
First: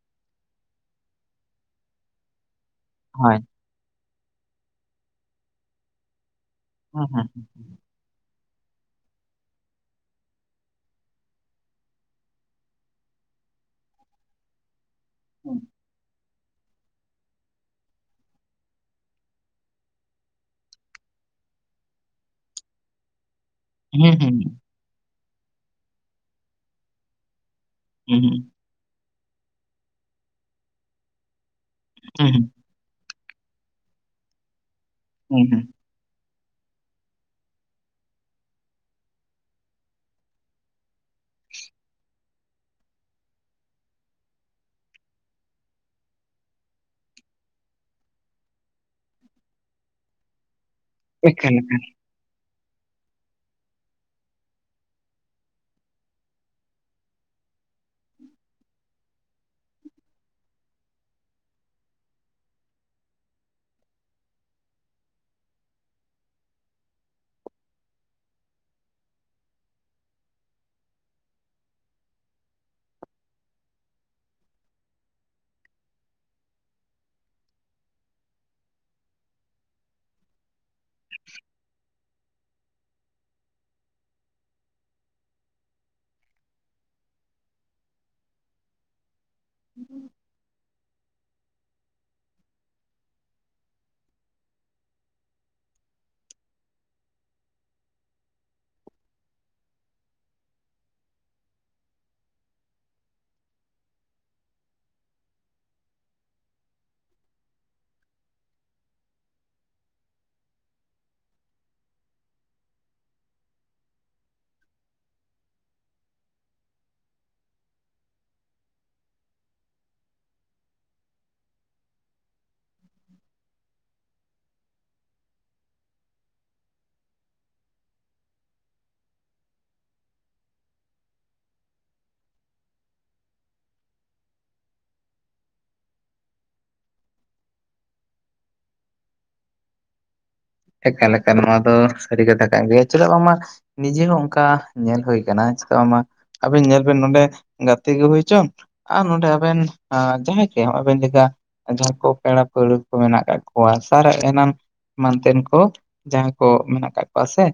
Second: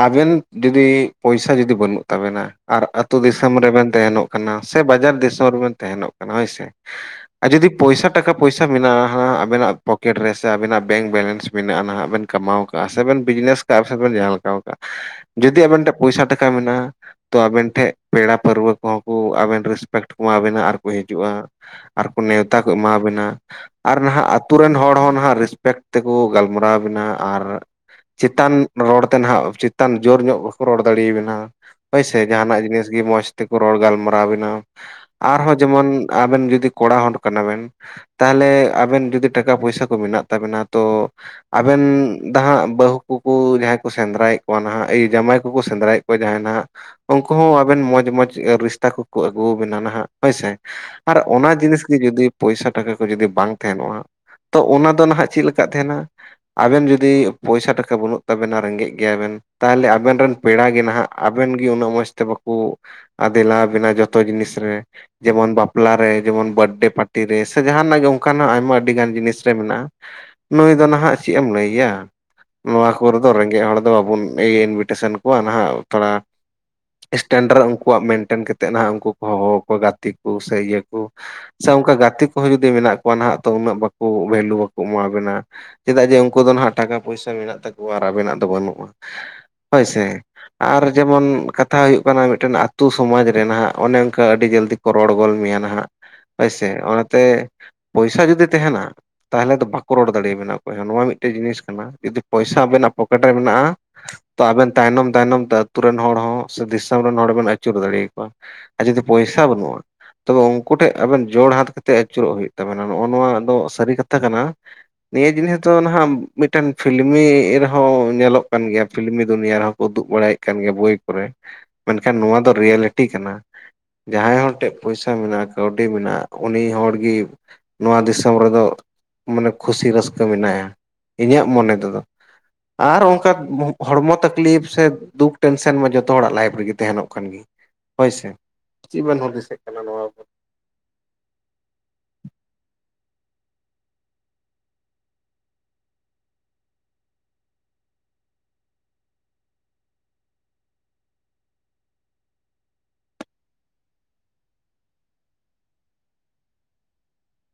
ᱟᱵᱮᱱ ᱡᱩᱫᱤ ᱯᱚᱭᱥᱟ ᱡᱩᱫᱤ ᱵᱟᱹᱱᱩᱜ ᱛᱟᱵᱮᱱᱟ ᱟᱨ ᱟᱹᱛᱩ ᱦᱳᱭ ᱫᱤᱥᱚᱢ ᱨᱮᱵᱮᱱ ᱛᱟᱦᱮᱱᱚᱜ ᱠᱟᱱᱟ ᱥᱮ ᱵᱟᱡᱟᱨ ᱫᱤᱥᱚᱢ ᱨᱮᱵᱮᱱ ᱛᱟᱦᱮᱱᱚᱜ ᱠᱟᱱᱟ ᱦᱳᱭ ᱥᱮ ᱦᱩᱸ ᱟᱨ ᱡᱩᱫᱤ ᱯᱚᱭᱥᱟ ᱴᱟᱠᱟ ᱯᱚᱭᱥᱟ ᱢᱮᱱᱟᱜᱼᱟ ᱟᱵᱮᱱᱟᱜ ᱯᱚᱠᱮᱴ ᱨᱮᱥᱮ ᱟᱵᱤᱱᱟᱜ ᱵᱮᱝᱠ ᱵᱮᱞᱮᱱᱥ ᱢᱮᱱᱟᱜᱼᱟ ᱱᱟᱦᱜ ᱵᱮᱱ ᱠᱟᱢᱟᱣ ᱠᱟᱜᱼᱟ ᱥᱮ ᱵᱮᱱ ᱵᱤᱡᱽᱱᱮᱥ ᱠᱟᱜᱼᱟ ᱥᱮ ᱵᱮᱱ ᱡᱟᱦᱟᱸ ᱞᱮᱠᱟᱣ ᱠᱟᱜᱼᱟ ᱾ ᱡᱩᱫᱤ ᱦᱩᱸ ᱟᱵᱤᱱ ᱴᱮᱱ ᱯᱚᱭᱥᱟ ᱴᱟᱠᱟ ᱢᱮᱱᱟᱜᱼᱟ ᱾ ᱛᱚ ᱟᱵᱮᱱ ᱴᱷᱮᱱ ᱯᱮᱲᱟ ᱯᱟᱹᱨᱣᱟᱹ ᱠᱚᱦᱚᱸ ᱠᱚ ᱟᱵᱮᱱ ᱨᱮᱥᱯᱮᱠᱴ ᱠᱚᱢᱟᱵᱮᱱᱟ ᱟᱨᱠᱚ ᱦᱤᱡᱩᱜᱼᱟ ᱟᱨᱠᱚ ᱱᱮᱣᱛᱟ ᱠᱚ ᱮᱢᱟᱵᱮᱱᱟ ᱟᱨ ᱦᱩᱸ ᱦᱩᱸ ᱱᱟᱦᱟᱜ ᱟᱛᱳ ᱨᱮᱱ ᱦᱚᱲ ᱦᱚᱸ ᱱᱟᱦᱟᱜ ᱨᱮᱥᱯᱮᱠᱴ ᱛᱮᱠᱚ ᱜᱟᱞᱢᱟᱨᱟᱣ ᱵᱮᱱᱟ ᱟᱨ ᱦᱩᱸ ᱦᱩᱸ ᱪᱮᱛᱟᱱ ᱨᱚᱲᱛᱮ ᱱᱟᱦᱱᱟᱜ ᱪᱮᱛᱟᱱ ᱡᱳᱨ ᱧᱚᱜ ᱵᱟᱠᱚ ᱨᱚᱲ ᱫᱟᱲᱮᱭᱟᱵᱮᱱᱟ ᱦᱚᱭ ᱥᱮ ᱦᱩᱸ ᱡᱟᱦᱟᱱᱟᱜ ᱡᱤᱱᱤᱥ ᱜᱮ ᱢᱚᱸᱡᱽ ᱛᱮᱠᱚ ᱨᱚᱲ ᱜᱟᱞᱢᱟᱨᱟᱣ ᱵᱮᱱᱟ ᱦᱩᱸ ᱟᱨᱦᱚᱸ ᱦᱩᱸ ᱡᱮᱢᱚᱱ ᱟᱵᱮᱱ ᱡᱩᱫᱤ ᱠᱚᱲᱟ ᱦᱚᱲ ᱠᱟᱱᱟ ᱵᱮᱱ ᱛᱟᱦᱚᱞᱮ ᱟᱵᱮᱱ ᱡᱩᱫᱤ ᱴᱟᱠᱟ ᱯᱚᱭᱥᱟ ᱠᱚ ᱢᱮᱱᱟᱜ ᱛᱟᱵᱮᱱᱟ ᱛᱚ ᱟᱵᱮᱱ ᱫᱚ ᱦᱟᱸᱜ ᱵᱟᱹᱦᱩ ᱠᱚᱠᱚ ᱡᱟᱦᱟᱸᱭ ᱠᱚ ᱥᱮᱸᱫᱽᱨᱟᱭᱮᱫ ᱠᱚᱣᱟ ᱱᱟᱦᱟᱜ ᱡᱟᱶᱟᱭ ᱠᱚᱠᱚ ᱥᱮᱸᱫᱽᱨᱟᱭᱮᱫ ᱠᱚᱣᱟ ᱡᱟᱦᱟᱸᱭ ᱱᱟᱜ ᱩᱱᱠᱩ ᱦᱚᱸ ᱟᱵᱮᱱ ᱢᱚᱡᱽ ᱢᱚᱡᱽ ᱨᱤᱥᱛᱟ ᱠᱚᱠᱚ ᱟᱹᱜᱩᱣᱟ ᱵᱮᱱᱟ ᱱᱟᱦᱟᱜ ᱦᱳᱭᱥᱮ ᱟᱨ ᱚᱱᱟ ᱮᱠᱟᱞ ᱡᱤᱱᱤᱥ ᱜᱮ ᱡᱚᱫᱤ ᱯᱚᱭᱥᱟ ᱴᱟᱠᱟ ᱠᱚ ᱡᱩᱫᱤ ᱵᱟᱝ ᱛᱟᱦᱮᱱᱚᱜᱼᱟ ᱛᱚ ᱚᱱᱟ ᱫᱚ ᱱᱟᱦᱟᱜ ᱪᱮᱫ ᱞᱮᱠᱟ ᱛᱟᱦᱮᱱᱟ ᱟᱵᱮᱱ ᱡᱩᱫᱤ ᱯᱚᱭᱥᱟ ᱴᱟᱠᱟ ᱵᱟᱹᱱᱩᱜ ᱛᱟᱵᱮᱱᱟ ᱨᱮᱸᱜᱮᱡ ᱜᱮᱭᱟ ᱵᱮᱱ ᱛᱟᱦᱚᱞᱮ ᱟᱵᱮᱱ ᱨᱮᱱ ᱯᱮᱲᱟᱜᱮ ᱱᱟᱦᱟᱜ ᱟᱵᱮᱱ ᱜᱮ ᱩᱱᱟᱹᱜ ᱢᱚᱡᱽ ᱛᱮ ᱵᱟᱠᱚ ᱟᱫᱮᱞᱟ ᱵᱮᱱᱟᱣ ᱡᱚᱛᱚ ᱡᱤᱱᱤᱥ ᱨᱮ ᱡᱮᱢᱚᱱ ᱵᱟᱯᱞᱟᱨᱮ ᱡᱮᱢᱚᱱ ᱵᱟᱨᱛᱷᱰᱮ ᱯᱟᱨᱴᱤ ᱨᱮ ᱥᱮ ᱡᱟᱦᱟᱱᱟᱜ ᱜᱮ ᱚᱱᱠᱟᱱᱟᱜ ᱟᱭᱢᱟ ᱟᱹᱰᱤᱜᱟᱱ ᱡᱤᱱᱤᱥ ᱨᱮ ᱢᱮᱱᱟᱜᱼᱟ ᱱᱩᱭ ᱫᱚ ᱱᱟᱦᱟᱜ ᱪᱮᱫ ᱮᱢ ᱞᱟᱹᱭᱮᱭᱟ ᱱᱚᱣᱟ ᱠᱚᱨᱮ ᱫᱚ ᱨᱮᱸᱜᱮᱡ ᱦᱚᱲ ᱫᱚ ᱵᱟᱵᱚᱱ ᱤᱱᱵᱷᱤᱴᱮᱥᱮᱱ ᱠᱚᱣᱟ ᱱᱟᱦᱟᱜ ᱛᱷᱚᱲᱟ ᱥᱴᱮᱱᱰᱟᱨ ᱩᱱᱠᱩᱣᱟᱜ ᱢᱮᱱᱴᱮᱱ ᱠᱟᱛᱮᱫ ᱱᱟᱦᱟᱜ ᱩᱱᱠᱩ ᱠᱚ ᱦᱚᱦᱚ ᱟᱠᱚᱣᱟ ᱜᱟᱛᱮ ᱠᱚ ᱥᱮ ᱤᱭᱟᱹ ᱠᱚ ᱥᱮ ᱚᱱᱠᱟ ᱜᱟᱛᱮ ᱠᱚᱦᱚᱸ ᱡᱩᱫᱤ ᱢᱮᱱᱟᱜ ᱠᱚᱣᱟ ᱱᱟᱦᱟᱜ ᱩᱱᱟᱹᱜ ᱵᱟᱠᱚ ᱵᱷᱮᱞᱩ ᱵᱟᱠᱚ ᱮᱢᱟᱵᱮᱱᱟ ᱪᱮᱫᱟᱜ ᱡᱮ ᱩᱱᱠᱩ ᱫᱚ ᱦᱟᱜ ᱴᱟᱠᱟ ᱯᱚᱭᱥᱟ ᱢᱮᱱᱟᱜ ᱛᱟᱠᱚᱣᱟ ᱟᱨ ᱟᱵᱮᱱᱟᱜ ᱫᱚ ᱵᱟᱹᱱᱩᱜᱼᱟ ᱦᱳᱭᱥᱮ ᱟᱨ ᱡᱮᱢᱚᱱ ᱠᱟᱛᱷᱟ ᱦᱩᱭᱩᱜ ᱠᱟᱱᱟ ᱢᱤᱫᱴᱮᱱ ᱟᱛᱳ ᱥᱚᱢᱟᱡᱽ ᱨᱮ ᱱᱟᱦᱟᱜ ᱚᱱᱮ ᱚᱱᱠᱟ ᱟᱹᱰᱤ ᱡᱚᱞᱫᱤ ᱠᱚ ᱨᱚᱲ ᱜᱚᱫ ᱢᱮᱭᱟ ᱱᱟᱦᱟᱜ ᱦᱳᱭᱥᱮ ᱚᱱᱟᱛᱮ ᱤᱪᱪᱷᱟ ᱡᱩᱫᱤ ᱛᱟᱦᱮᱱᱟ ᱛᱟᱦᱚᱞᱮ ᱫᱚ ᱵᱟᱠᱚ ᱨᱚᱲ ᱫᱟᱲᱮᱭᱟᱵᱮᱱᱟ ᱚᱠᱚᱭ ᱦᱚᱸ ᱱᱚᱣᱟ ᱢᱤᱫᱴᱮᱱ ᱡᱤᱱᱤᱥ ᱠᱟᱱᱟ ᱡᱩᱫᱤ ᱯᱚᱭᱥᱟ ᱟᱵᱮᱱᱟᱜ ᱯᱚᱠᱮᱴ ᱨᱮ ᱢᱮᱱᱟᱜᱼᱟ ᱛᱚ ᱟᱵᱮᱱ ᱛᱟᱭᱱᱚᱢ ᱛᱟᱭᱱᱚᱢ ᱛᱮ ᱟᱛᱩ ᱨᱮᱱ ᱦᱚᱲ ᱦᱚᱸ ᱥᱮ ᱫᱤᱥᱚᱢ ᱨᱮᱱ ᱦᱚᱲ ᱵᱮᱱ ᱟᱹᱪᱩᱨ ᱫᱟᱲᱮᱭᱟ ᱠᱚᱣᱟ ᱟᱨ ᱡᱩᱫᱤ ᱯᱚᱭᱥᱟ ᱵᱟᱹᱱᱩᱜᱼᱟ ᱛᱚᱵᱮ ᱩᱱᱠᱩ ᱴᱷᱮᱡ ᱟᱵᱮᱱ ᱡᱳᱲ ᱦᱟᱛ ᱠᱟᱛᱮ ᱟᱹᱪᱩᱨᱚᱜ ᱦᱩᱭᱩᱜ ᱛᱟᱵᱮᱱᱟ ᱱᱚᱜᱼᱚ ᱱᱚᱣᱟ ᱫᱚ ᱥᱟᱹᱨᱤ ᱠᱟᱛᱷᱟ ᱠᱟᱱᱟ ᱱᱤᱭᱟᱹ ᱡᱤᱱᱤᱥ ᱫᱚ ᱱᱟᱦᱟᱜ ᱢᱤᱫᱴᱮᱱ ᱯᱷᱤᱞᱢᱤ ᱨᱮᱦᱚᱸ ᱧᱮᱞᱚᱜ ᱠᱟᱱ ᱜᱮᱭᱟ ᱯᱷᱤᱞᱢᱤ ᱫᱩᱱᱤᱭᱟ ᱨᱮᱦᱚᱸ ᱩᱫᱩᱜ ᱵᱟᱲᱟᱭᱮᱫ ᱠᱟᱱ ᱜᱮᱭᱟ ᱵᱳᱭ ᱠᱚᱨᱮ ᱢᱮᱱᱠᱷᱟᱱ ᱱᱚᱣᱟ ᱫᱚ ᱨᱤᱭᱮᱞᱤᱴᱤ ᱠᱟᱱᱟ ᱡᱟᱦᱟᱸᱭ ᱦᱚᱲ ᱴᱷᱮᱡ ᱯᱚᱭᱥᱟ ᱢᱮᱱᱟᱜᱼᱟ ᱠᱟᱹᱣᱰᱤ ᱢᱮᱱᱟᱜᱼᱟ ᱩᱱᱤ ᱦᱚᱲ ᱜᱮ ᱱᱚᱣᱟ ᱫᱤᱥᱚᱢ ᱨᱮᱫᱚ ᱢᱟᱱᱮ ᱠᱷᱩᱥᱤ ᱨᱟᱹᱥᱠᱟᱹ ᱢᱮᱱᱟᱭᱟ ᱤᱧᱟᱹᱜ ᱢᱚᱱᱮ ᱛᱮᱫᱚ ᱟᱨ ᱚᱱᱠᱟ ᱦᱚᱲᱢᱚ ᱛᱟᱠᱞᱤᱯ ᱥᱮ ᱫᱩᱠ ᱴᱮᱱᱥᱮᱱ ᱢᱟ ᱡᱚᱛᱚ ᱦᱚᱲᱟᱜ ᱞᱟᱭᱤᱯᱷ ᱨᱮᱜᱮ ᱛᱟᱦᱮᱱᱚᱜ ᱠᱟᱱ ᱜᱮ ᱦᱳᱭᱥᱮ ᱪᱮᱫ ᱵᱮᱱ ᱦᱩᱫᱤᱥᱚᱜ ᱠᱟᱱᱟ ᱱᱚᱣᱟ ᱵᱟᱵᱚᱫ? ᱮᱠᱟᱞ ᱮᱠᱟᱞ ᱱᱚᱣᱟ ᱫᱚ ᱥᱟᱹᱨᱤ ᱠᱟᱛᱷᱟ ᱠᱟᱱ ᱜᱮᱭᱟ ᱪᱮᱫᱟᱜ ᱵᱟᱝ ᱢᱟ ᱱᱤᱡᱮ ᱦᱚᱸ ᱚᱱᱠᱟ ᱧᱮᱞ ᱦᱩᱭ ᱠᱟᱱᱟ ᱪᱮᱫᱟᱜ ᱵᱟᱝ ᱢᱟ ᱟᱵᱮᱱ ᱧᱮᱞ ᱵᱤᱱ ᱱᱚᱰᱮ ᱜᱟᱛᱮ ᱜᱮ ᱦᱩᱭᱪᱚᱝ ᱟᱨ ᱱᱚᱸᱰᱮ ᱟᱵᱮᱱ ᱡᱟᱦᱟᱸᱭ ᱜᱮ ᱱᱚᱜᱼ ᱟᱵᱮᱱ ᱞᱮᱠᱟ ᱡᱟᱦᱟᱸ ᱠᱚ ᱯᱮᱲᱟ ᱯᱟᱹᱲᱦᱟᱹ ᱠᱚ ᱢᱮᱱᱟᱜ ᱠᱟᱜ ᱠᱚᱣᱟ ᱥᱟᱨᱟ ᱮᱢᱟᱱᱛᱮᱱ ᱠᱚ ᱡᱟᱦᱟᱸᱭ ᱠᱚ ᱢᱮᱱᱟᱜ ᱠᱟᱜ ᱠᱚᱣᱟ ᱥᱮ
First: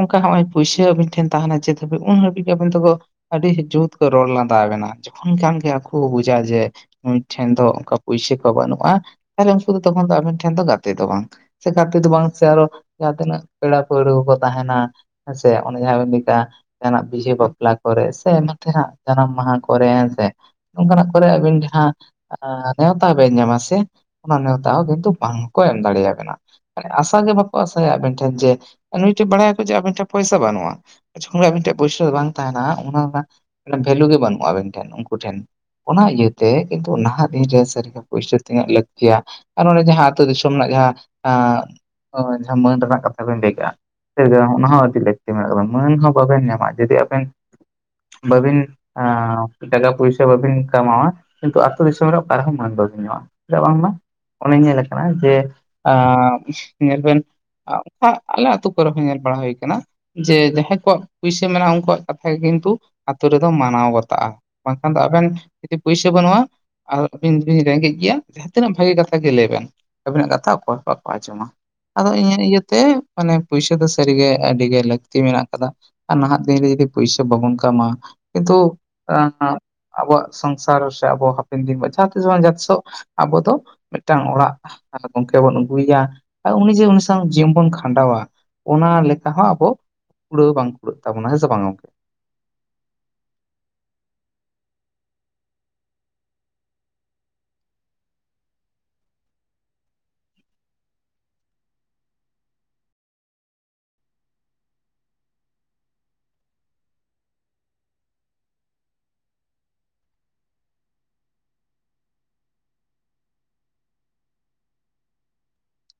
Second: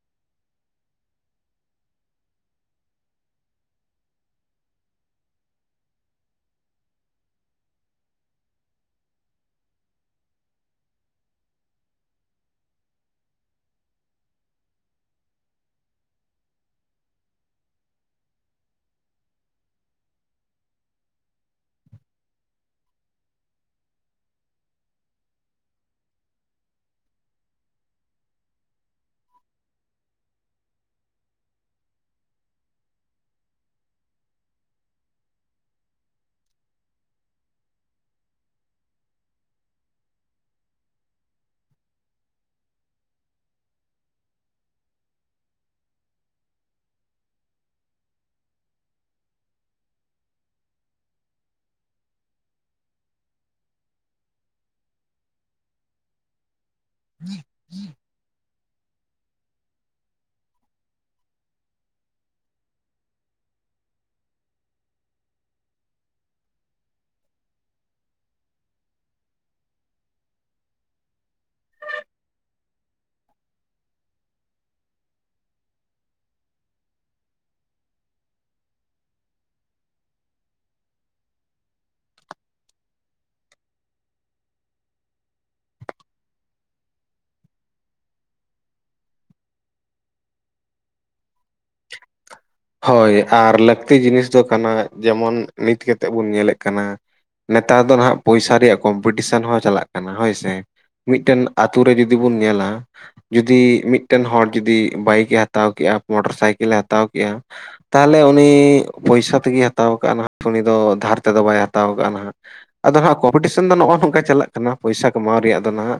ᱚᱱᱠᱟ ᱦᱚᱸᱜ ᱚᱭ ᱯᱩᱭᱥᱟᱹ ᱟᱵᱤᱱ ᱴᱷᱮᱱ ᱛᱟᱦᱮᱸᱱᱟ ᱪᱮᱫ ᱦᱟᱹᱵᱤᱡ ᱩᱱ ᱦᱟᱹᱵᱤᱡ ᱜᱮ ᱟᱵᱮᱱ ᱫᱚᱠᱚ ᱟᱹᱰᱤ ᱡᱩᱛ ᱠᱚ ᱨᱚᱲ ᱞᱟᱸᱫᱟ ᱟᱵᱮᱱᱟ ᱡᱚᱠᱷᱚᱱ ᱠᱷᱟᱱ ᱜᱮ ᱟᱠᱚ ᱵᱩᱡᱟ ᱡᱮ ᱱᱩᱭ ᱴᱷᱮᱱ ᱫᱚ ᱚᱱᱠᱟ ᱯᱩᱭᱥᱟᱹ ᱠᱚ ᱵᱟᱹᱱᱩᱜ-ᱟ ᱛᱟᱦᱞᱮ ᱩᱱᱠᱩ ᱫᱚ ᱛᱚᱠᱷᱚᱱ ᱫᱚ ᱟᱵᱮᱱ ᱴᱷᱮᱱ ᱫᱚ ᱜᱟᱛᱮ ᱫᱚ ᱵᱟᱝ ᱥᱮ ᱜᱟᱛᱮ ᱫᱚ ᱵᱟᱝ ᱥᱮ ᱟᱨᱦᱚᱸ ᱡᱟᱦᱟᱸ ᱛᱤᱱᱟᱹᱜ ᱯᱮᱲᱟ ᱯᱟᱹᱲᱦᱟᱹ ᱠᱚᱠᱚ ᱛᱟᱦᱮᱱᱟ ᱦᱮᱸᱥᱮ ᱚᱱᱮ ᱡᱟᱦᱟᱸ ᱵᱤᱱ ᱞᱟᱹᱭ ᱠᱮᱜ-ᱟ ᱡᱟᱦᱟᱱᱟᱜ ᱵᱤᱦᱟᱹ ᱵᱟᱯᱞᱟ ᱠᱚᱨᱮ ᱥᱮ ᱮᱢᱟᱱᱛᱮᱱᱟᱜ ᱡᱟᱱᱟᱢ ᱢᱟᱦᱟ ᱠᱚᱨᱮ ᱦᱮᱸ ᱥᱮ ᱱᱚᱝᱠᱟᱱᱟᱜ ᱠᱚᱨᱮ ᱟᱵᱤᱱ ᱡᱟᱦᱟᱸ ᱟᱸᱻ ᱱᱮᱶᱛᱟ ᱵᱮᱱ ᱧᱟᱢᱟ ᱥᱮ ᱚᱱᱟ ᱱᱮᱣᱛᱟ ᱦᱚᱸ ᱠᱤᱱᱛᱩ ᱵᱟᱝᱠᱚ ᱮᱢ ᱫᱟᱲᱮᱭᱟ ᱵᱮᱱᱟ ᱢᱟᱱᱮ ᱟᱥ ᱟᱥᱟ ᱜᱮ ᱵᱟᱠᱚ ᱟᱥᱟᱭᱟ ᱟᱵᱮᱱ ᱴᱷᱮᱱ ᱡᱮ, ᱱᱩᱭ ᱴᱷᱮᱜ ᱵᱟᱲᱟᱭᱟᱠᱚ ᱡᱮ ᱟᱵᱮᱱ ᱴᱷᱮᱡ ᱯᱩᱭᱥᱟ ᱵᱟᱹᱱᱩᱜᱼᱟ᱾ ᱡᱚᱠᱷᱚᱱ ᱟᱵᱤᱱ ᱴᱷᱮᱱ ᱯᱩᱭᱥᱟᱹ ᱵᱟᱝ ᱛᱟᱦᱮᱸᱱᱟ, ᱚᱱᱟ ᱨᱮᱱᱟᱜ ᱵᱷᱮᱞᱩ ᱜᱮ ᱵᱟᱹᱱᱩᱜ-ᱟ ᱟᱹᱵᱤᱱ ᱴᱷᱮᱱ ᱩᱱᱠᱩ ᱴᱷᱮᱱ᱾ ᱚᱱᱟ ᱤᱭᱟᱹᱛᱮ ᱠᱤᱱᱛᱩ ᱱᱟᱦᱟᱜ ᱫᱤᱱᱨᱮ ᱥᱟᱹᱨᱤ ᱜᱮ ᱯᱩᱭᱥᱟᱹ ᱛᱤᱱᱟᱹᱜ ᱞᱟᱹᱠᱛᱭᱟ ᱾ ᱟᱨ ᱚᱱᱮ ᱡᱟᱦᱟᱸ ᱟᱹᱛᱳ ᱫᱤᱥᱚᱢ ᱨᱮᱱᱟᱜ ᱡᱟᱦᱟᱸ ᱢᱟᱹᱱ ᱨᱮᱱᱟᱜ ᱠᱟᱛᱷᱟ ᱵᱤᱱ ᱞᱟᱹᱭ ᱠᱮᱜ-ᱟ ᱾ ᱚᱱᱟ ᱦᱚᱸ ᱟᱹᱰᱤ ᱞᱟᱹᱠᱛᱤ ᱢᱮᱱᱟᱜ-ᱟ, ᱢᱟᱹᱱ ᱦᱚᱸ ᱵᱟᱵᱮᱱ ᱧᱟᱢᱟ ᱡᱩᱫᱤ ᱟᱵᱮᱱ ᱵᱟᱵᱤᱱ ᱟᱸᱻᱴᱟᱠᱟ ᱯᱩᱭᱥᱟᱹ ᱵᱟᱹᱵᱤᱱ ᱠᱟᱢᱟᱣᱟ ᱠᱤᱱᱛᱩ ᱟᱛᱳ ᱫᱤᱥᱚᱢ ᱨᱮ, ᱚᱠᱟ ᱨᱮᱦᱚᱸ ᱢᱟᱹᱱ ᱵᱟᱵᱮᱱ ᱧᱟᱢᱼᱟ ᱾ ᱪᱤᱫᱟᱜ ᱵᱟᱝᱢᱟ ᱚᱱᱮ ᱧᱮᱞ ᱠᱟᱱᱟ, ᱡᱮ ᱟᱻᱻ ᱧᱮᱞ ᱵᱮᱱ ᱟᱱᱠᱟ ᱟᱞᱮ ᱟᱹᱛᱳ ᱠᱚᱨᱮ ᱦᱚᱸ ᱧᱮᱞ ᱵᱟᱲᱟ ᱦᱩᱭ ᱠᱟᱱᱟ ᱾ ᱡᱮ ᱡᱟᱦᱟᱸᱭ ᱠᱚᱣᱟᱜ ᱯᱩᱭᱥᱟᱹ ᱢᱮᱱᱟᱜ-ᱟ, ᱩᱱᱠᱩᱣᱟᱜ ᱠᱟᱛᱷᱟ ᱜᱮ ᱠᱤᱱᱛᱩ ᱟᱛᱳ ᱨᱮᱫᱚ ᱢᱟᱱᱟᱣ ᱵᱟᱛᱟᱜ-ᱟ᱾ ᱵᱟᱝᱠᱷᱟᱱ ᱫᱚ ᱟᱵᱮᱱ ᱡᱩᱫᱤ ᱯᱩᱭᱥᱟᱹ ᱵᱟᱹᱱᱩᱜ-ᱟ ᱟᱨ ᱟᱹᱵᱤᱱ ᱵᱤᱱ ᱨᱮᱸᱜᱮᱡ ᱜᱮᱭᱟ ᱡᱟᱦᱟᱸ ᱛᱤᱱᱟᱹᱜ ᱵᱷᱟᱹᱜᱮ ᱠᱟᱛᱷᱟ ᱜᱮ ᱞᱟᱹᱭ ᱵᱮᱱ ᱟᱵᱤᱱᱟᱜ ᱠᱟᱛᱷᱟ ᱚᱠᱚᱭ ᱦᱚᱸ ᱵᱟᱠᱚ ᱟᱸᱡᱚᱢᱟ᱾ ᱟᱫᱚ ᱤᱧᱟᱹᱜ ᱤᱭᱟᱹᱛᱮ ᱢᱟᱱᱮ ᱯᱩᱭᱥᱟᱹ ᱫᱚ, ᱥᱟᱹᱨᱤᱜᱮ ᱟᱹᱰᱤ ᱜᱮ ᱞᱟᱹᱠᱛᱤ ᱢᱮᱱᱟᱜ ᱠᱟᱫᱟ ᱾ ᱟᱨ ᱱᱟᱦᱟᱜ ᱫᱤᱱᱨᱮ ᱡᱚᱫᱤ ᱯᱩᱭᱥᱟᱹ ᱵᱟᱵᱚᱱ ᱠᱟᱢᱟ ᱠᱤᱱᱛᱩ ᱟᱵᱚᱣᱟᱜ ᱥᱚᱝᱥᱟᱨ ᱥᱮ ᱟᱵᱚ ᱦᱟᱯᱮᱱ ᱫᱤᱱ ᱡᱟᱦᱟᱸ ᱛᱤᱥ ᱵᱟᱝ ᱡᱟᱦᱟᱸ ᱛᱤᱥᱚᱜ ᱟᱵᱚ ᱫᱚ ᱢᱤᱫᱴᱟᱝ ᱚᱲᱟᱜ ᱟᱨ ᱜᱚᱝᱠᱮ ᱵᱚᱱ ᱟᱹᱜᱩᱭᱮᱭᱟ ᱾ ᱟᱨ ᱩᱱᱤ ᱡᱮ ᱩᱱᱤ ᱥᱟᱶ ᱡᱤᱭᱚᱱ ᱵᱚᱱ ᱠᱷᱟᱸᱰᱟᱣᱟ ᱚᱱᱟ ᱞᱮᱠᱟ ᱦᱚᱸ ᱟᱵᱚ ᱠᱩᱲᱟᱹᱣ ᱵᱟᱝ ᱠᱩᱲᱟᱹᱜ ᱛᱟᱵᱚᱱᱟ ᱦᱮᱸ ᱥᱮ ᱵᱟᱝ ᱜᱚᱝᱠᱮ? [unintelligible] ᱦᱳᱭ ᱟᱨ ᱞᱟᱹᱠᱛᱤ ᱡᱤᱱᱤᱥ ᱫᱚ ᱠᱟᱱᱟ ᱡᱮᱢᱚᱱ ᱱᱤᱛ ᱠᱟᱛᱮᱜ ᱵᱚᱱ ᱧᱮᱞᱮᱜ ᱠᱟᱱᱟ ᱾ ᱱᱮᱛᱟᱨ ᱫᱚ ᱱᱟᱦᱟᱜ ᱯᱚᱭᱥᱟ ᱨᱮᱭᱟᱜ ᱠᱚᱢᱯᱤᱴᱤᱥᱮᱱ ᱦᱚᱸ ᱪᱟᱞᱟᱜ ᱠᱟᱱᱟ ᱦᱳᱭ ᱥᱮ᱾ ᱢᱤᱫᱴᱮᱱ ᱟᱛᱳ ᱨᱮ ᱡᱩᱫᱤ ᱵᱚᱱ ᱧᱮᱞᱟ ᱡᱩᱫᱤ ᱢᱤᱫᱴᱮᱱ ᱦᱚᱲ ᱡᱩᱫᱤ ᱵᱟᱭᱤᱠᱮ ᱦᱟᱛᱟᱣ ᱠᱮᱜ-ᱟ, ᱢᱚᱴᱚᱨ ᱥᱟᱭᱠᱮᱞᱮ ᱦᱟᱛᱟᱣ ᱠᱮᱜ-ᱟ ᱛᱟᱦᱚᱞᱮ ᱩᱱᱤ ᱯᱚᱭᱥᱟ ᱛᱮᱜᱮᱭ ᱦᱟᱛᱟᱣ ᱠᱟᱜ-ᱟ, ᱱᱟᱦᱟᱜ ᱩᱱᱤ ᱫᱚ ᱫᱷᱟᱨ ᱛᱮᱫᱚ ᱵᱟᱭ ᱦᱟᱛᱟᱣ ᱠᱟᱜ-ᱟ, ᱱᱟᱦᱟᱜ ᱟᱫᱚ ᱦᱟᱸᱜ ᱠᱚᱢᱯᱤᱴᱤᱥᱮᱱ ᱫᱚ ᱱᱚᱜ-ᱚᱜ ᱱᱚᱝᱠᱟ ᱪᱟᱞᱟᱜ ᱠᱟᱱᱟ, ᱯᱚᱭᱥᱟ ᱠᱟᱢᱟᱣ ᱨᱮᱭᱟᱜ ᱫᱚ ᱱᱟᱜ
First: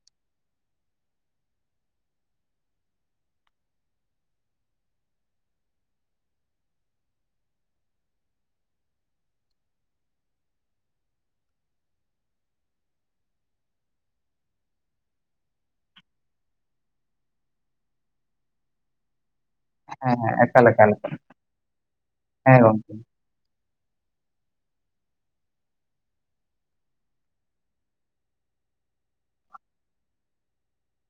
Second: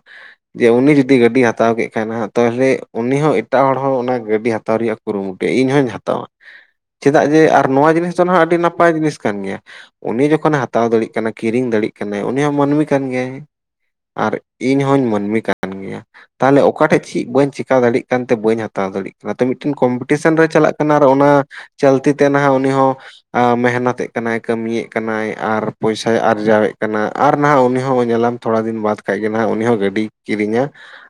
ᱡᱮ ᱩᱱᱤ ᱡᱩᱫᱤ ᱜᱟᱹᱰᱤ ᱦᱟᱛᱟᱣ ᱠᱮᱜ ᱠᱷᱟᱱ ᱱᱟᱜ, ᱛᱟᱦᱚᱞᱮ ᱩᱱᱤ ᱦᱚᱸ ᱮᱴᱟᱜ ᱦᱚᱲ ᱦᱚᱸ ᱚᱱᱟ ᱜᱟᱹᱰᱤ ᱦᱟᱛᱟᱣ ᱨᱮᱭᱟᱜ ᱠᱩᱨᱩᱢᱩᱴᱩᱭᱟ ᱤᱧ ᱦᱚᱧ ᱦᱟᱛᱟᱣᱼᱟ, ᱪᱮᱫᱟᱜ ᱡᱮ ᱟᱨ ᱱᱚᱣᱟ ᱡᱤᱱᱤᱥ ᱫᱚ ᱦᱟᱸᱜ ᱟᱹᱰᱤ ᱱᱟᱯᱟᱭ ᱡᱤᱱᱤᱥ ᱠᱟᱱ ᱜᱮᱭᱟ ᱾ ᱩᱱᱤ ᱡᱚᱠᱷᱚᱱᱮ ᱦᱟᱛᱟᱣ ᱫᱟᱲᱤᱜ ᱠᱟᱱᱟ ᱠᱤᱨᱤᱧ ᱫᱟᱲᱮᱜ ᱠᱟᱱᱟᱭ ᱩᱱᱤ ᱦᱚᱸ ᱢᱟᱹᱱᱢᱤ ᱠᱟᱱ ᱜᱮᱭᱟᱭ ᱟᱨ ᱤᱧ ᱦᱚᱸᱧ ᱢᱟᱹᱱᱢᱤ ᱠᱟᱱ ᱜᱮᱭᱟ ᱾ ᱛᱟᱦᱚᱞᱮ ᱚᱠᱟᱴᱷᱮᱡ ᱪᱤ ᱵᱟᱹᱧ ᱪᱤᱠᱟᱹ ᱫᱟᱲᱜ ᱠᱟᱱᱛᱮ ᱵᱟᱹᱧ ᱦᱟᱛᱟᱣ ᱫᱟᱲᱮᱜ ᱚᱱᱟᱛᱮ ᱢᱤᱫᱴᱮᱱ ᱦᱮᱸ ᱦᱮᱸ ᱠᱚᱢᱯᱤᱴᱤᱥᱮᱱ ᱨᱮ ᱮᱠᱟᱞ ᱪᱟᱞᱟᱜ ᱮᱠᱟᱞ ᱠᱟᱱᱟ, ᱟᱨ ᱚᱱᱟ ᱪᱚᱞᱛᱤ ᱛᱮ ᱱᱟᱦᱟᱜ ᱦᱮᱸ ᱩᱱᱤ ᱦᱚᱸ ᱜᱚᱝᱠᱮ ᱢᱮᱦᱱᱚᱛᱮᱜ ᱠᱟᱱᱟᱭ ᱠᱟᱹᱢᱤᱭᱮᱜ ᱠᱟᱱᱟᱭ ᱟᱨ ᱯᱚᱭᱥᱟᱭ ᱟᱨᱡᱟᱣᱮᱜ ᱠᱟᱱᱟ, ᱟᱨ ᱱᱟᱦᱟᱜ ᱩᱱᱤ ᱦᱚᱸ ᱧᱮᱞᱟᱢ ᱛᱷᱚᱲᱟ ᱫᱤᱱ ᱵᱟᱫ ᱠᱷᱟᱡ ᱜᱮ ᱱᱟᱦᱟᱜ ᱩᱱᱤ ᱦᱚᱸ ᱜᱟᱹᱰᱤ ᱠᱤᱨᱤᱧᱟ᱾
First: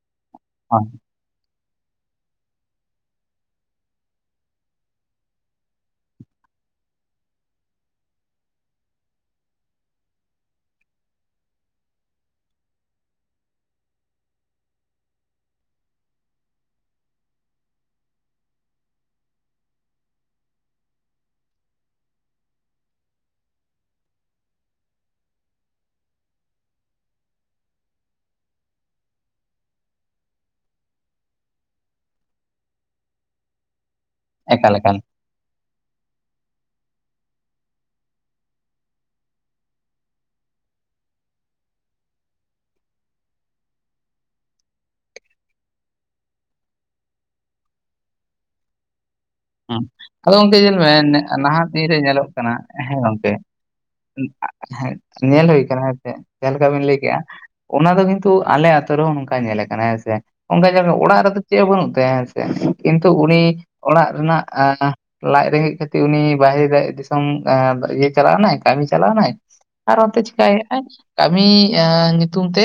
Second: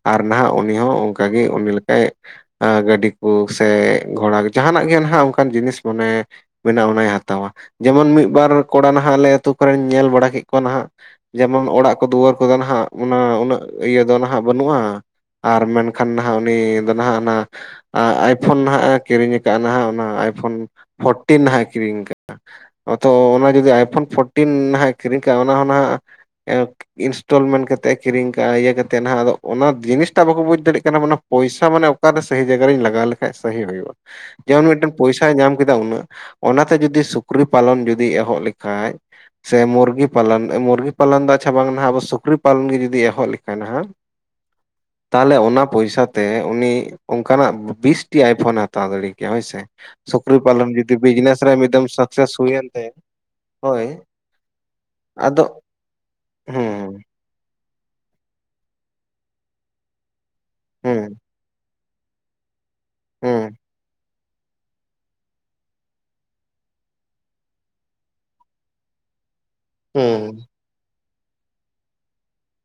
ᱟᱨ ᱱᱟᱦᱟᱜ ᱩᱱᱤ ᱦᱚᱸ ᱚᱱᱠᱟ ᱜᱮ ᱩᱱᱤ ᱞᱮᱠᱟᱭ ᱜᱟᱹᱰᱤ ᱠᱚ ᱥᱮ ᱜᱷᱚᱲᱟ ᱡᱟᱦᱟᱱᱟᱜ ᱜᱮ ᱱᱟᱦᱟᱜ ᱚᱱᱠᱟᱱ ᱡᱤᱱᱤᱥ ᱢᱟᱱᱮ ᱢᱮᱱᱟᱜ ᱚᱱᱟᱭ ᱦᱟᱛᱟᱣᱟ ᱡᱮᱢᱚᱱ ᱢᱤᱫ ᱵᱟᱨ ᱠᱚᱲᱟ ᱱᱟᱦᱟᱜ ᱟᱞᱮ ᱟᱹᱛᱩ ᱠᱚᱨᱮᱱ ᱧᱮᱞ ᱵᱟᱲᱟ ᱠᱮᱫ ᱠᱚᱣᱟ ᱱᱟᱦᱟᱜ ᱡᱮᱢᱚᱱ ᱚᱲᱟᱜ ᱠᱚ ᱫᱩᱣᱟᱹᱨ ᱠᱚᱫᱚ, ᱱᱟᱦᱟᱜ ᱚᱱᱟ ᱩᱱᱟᱹᱜ ᱤᱭᱟᱹ ᱫᱚ ᱱᱟᱦᱟᱜ ᱵᱟᱹᱱᱩᱜ-ᱟ ᱾ ᱟᱨ ᱢᱮᱱᱠᱷᱟᱱ ᱱᱟᱦᱟᱜ ᱩᱱᱤ, ᱫᱚ ᱱᱟᱦᱟᱜ ᱚᱱᱟ ᱟᱭᱯᱷᱳᱱ ᱱᱟᱦᱟᱜ ᱠᱤᱨᱤᱧ ᱚᱱᱟ ᱟᱭᱯᱷᱳᱱ ᱯᱷᱳᱨᱴᱤᱱ ᱱᱟᱦᱟᱸᱜ ᱠᱤᱨᱤᱧ ᱠᱟᱫᱟ ᱾ ᱛᱚ ᱚᱱᱟ ᱡᱩᱫᱤ ᱟᱭᱯᱷᱳᱱ ᱯᱷᱳᱨᱴᱤᱱ ᱱᱟᱦᱟᱜ ᱠᱤᱨᱤᱧ ᱠᱟᱜ-ᱟ ᱚᱱᱟ ᱦᱚᱸ ᱱᱟᱱᱟᱜ ᱤᱱᱥᱴᱚᱞᱢᱮᱱᱴ ᱠᱟᱛᱮ ᱮ ᱠᱤᱨᱤᱧ ᱠᱟᱜ-ᱟ, ᱤᱭᱟᱹ ᱠᱟᱛᱮᱫ ᱱᱟᱦᱟᱜ ᱟᱫᱚ ᱚᱱᱟ ᱡᱤᱱᱤᱥᱴᱟᱜ ᱵᱟᱠᱚ ᱵᱩᱡᱽ ᱫᱟᱲᱮᱭᱟᱜ ᱠᱟᱱᱟ ᱯᱚᱭᱥᱟ ᱢᱟᱱᱮ ᱚᱠᱟᱨᱮ ᱥᱟᱹᱦᱤ ᱡᱟᱭᱜᱟ ᱨᱤᱧ ᱞᱟᱜᱟᱣ ᱞᱮᱠᱷᱟᱡ ᱥᱟᱹᱦᱤ ᱦᱩᱭᱩᱜ-ᱟ,? ᱡᱮᱢᱚᱱ ᱮᱠᱟᱞ ᱢᱤᱫᱴᱮᱱ ᱮᱠᱟᱞ ᱯᱚᱭᱥᱟ ᱯᱚᱭᱥᱟ ᱧᱟᱢ ᱠᱮᱫᱟ ᱩᱱᱟᱹᱜ, ᱚᱱᱟᱛᱮ ᱡᱩᱫᱤ ᱥᱩᱠᱨᱤ ᱯᱟᱞᱚᱱ ᱡᱩᱫᱤ ᱮᱦᱚᱵ ᱞᱮᱠᱷᱟᱡ ᱥᱮ ᱢᱩᱨᱜᱤ ᱯᱟᱞᱚᱱ ᱢᱩᱨᱜᱤ ᱯᱟᱞᱚᱱ ᱫᱚ ᱟᱪᱪᱷᱟ ᱵᱟᱝ ᱱᱟᱦᱟᱜ ᱟᱵᱚ ᱥᱩᱠᱨᱤ ᱯᱟᱞᱚᱱ ᱜᱮ ᱡᱩᱫᱤ ᱮᱦᱚᱵ ᱞᱮᱠᱷᱟᱱ ᱦᱟᱸᱜ, ᱛᱟᱦᱚᱞᱮ ᱚᱱᱟ ᱯᱚᱭᱥᱟ ᱛᱮ ᱩᱱᱤ, ᱚᱱᱠᱟᱱᱟᱜ ᱵᱤᱥᱴᱤ ᱟᱭᱯᱷᱳᱱ ᱦᱟ ᱛᱟᱲᱟ ᱛᱟᱲᱤ ᱜᱮᱭᱟ ᱦᱳᱭ ᱥᱮ, ᱦᱩᱸ ᱟᱫᱚ ᱥᱩᱠᱨᱤ ᱜᱚᱝᱠᱮ ᱯᱟᱞᱚᱱ ᱧᱮᱞ ᱢᱮ ᱡᱩᱫᱤ ᱵᱤᱡᱽᱱᱮᱥ ᱨᱮ ᱱᱟᱦᱟᱜ ᱢᱤᱫ ᱫᱷᱟᱣ ᱫᱤᱱ ᱧᱮᱞᱚᱜ ᱥᱟᱠᱥᱮᱥ ᱠᱟᱱᱟ ᱦᱩᱭᱮᱱ ᱛᱟᱭᱟ ᱦᱮᱸ ᱜᱚᱝᱠᱮ ᱦᱳᱭ᱾ ᱟᱫᱚ ᱧᱮᱞ ᱦᱩᱭ ᱠᱟᱱᱟ ᱦᱮᱸ ᱥᱮ, ᱡᱟᱦᱟ ᱞᱮᱠᱟ ᱵᱮᱱ ᱞᱟᱹᱭ ᱦᱩᱸ ᱠᱮᱜ-ᱟ᱾ ᱚᱱᱟ ᱫᱚ ᱠᱤᱱᱛᱩ ᱟᱞᱮ ᱟᱛᱳ ᱨᱮᱦᱚᱸ ᱱᱚᱝᱠᱟ ᱧᱮᱞ ᱠᱟᱱᱟ ᱦᱮᱸ ᱥᱮ, ᱚᱱᱠᱟ ᱧᱮᱞᱵᱮ ᱦᱩᱸ ᱚᱲᱟᱜ ᱨᱮᱫᱚ ᱪᱮᱫ ᱦᱚᱸ ᱵᱟᱹᱱᱩᱜ ᱛᱟᱭᱟ ᱦᱮᱥ ᱠᱤᱱᱛᱩ ᱩᱱᱤ ᱦᱩᱸ ᱚᱲᱟᱜ ᱨᱮᱱᱟᱜ ᱟᱸᱻᱻ ᱞᱟᱡᱽ ᱨᱮᱸᱜᱮᱡ ᱠᱷᱟᱹᱛᱤᱨ ᱩᱱᱤ ᱵᱟᱦᱤᱨᱮ ᱫᱤᱥᱚᱢ ᱤᱭᱟᱹ ᱪᱟᱞᱟᱣ ᱱᱟᱭ ᱠᱟᱹᱢᱤ ᱪᱟᱞᱟᱣ ᱱᱟᱭ᱾ ᱟᱨ ᱚᱱᱛᱮ ᱦᱩᱸ ᱪᱤᱠᱟᱭᱮᱜᱼᱟᱭ ᱠᱟᱢᱤ ᱤᱭᱟᱹ ᱧᱩᱛᱩᱢ ᱛᱮ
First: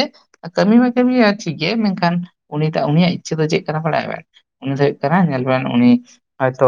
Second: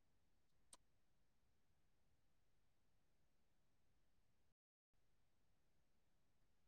ᱠᱟᱹᱢᱤ ᱢᱟ ᱠᱟᱹᱢᱤᱭᱮᱜ ᱴᱷᱤᱠ ᱜᱮ ᱢᱮᱱᱠᱷᱟᱱ ᱩᱱᱤᱴᱟᱜ ᱩᱱᱤᱭᱟᱜ ᱤᱪᱪᱷᱟᱹ ᱫᱚ ᱪᱮᱜ ᱠᱟᱱᱟ ᱵᱟᱲᱟᱭᱟ ᱵᱮᱱ? ᱩᱱᱤ ᱫᱚ ᱦᱩᱭᱩᱜ ᱠᱟᱱᱟ ᱧᱮᱞᱵᱮᱱ ᱩᱱᱤ ᱦᱚᱭᱛᱚ,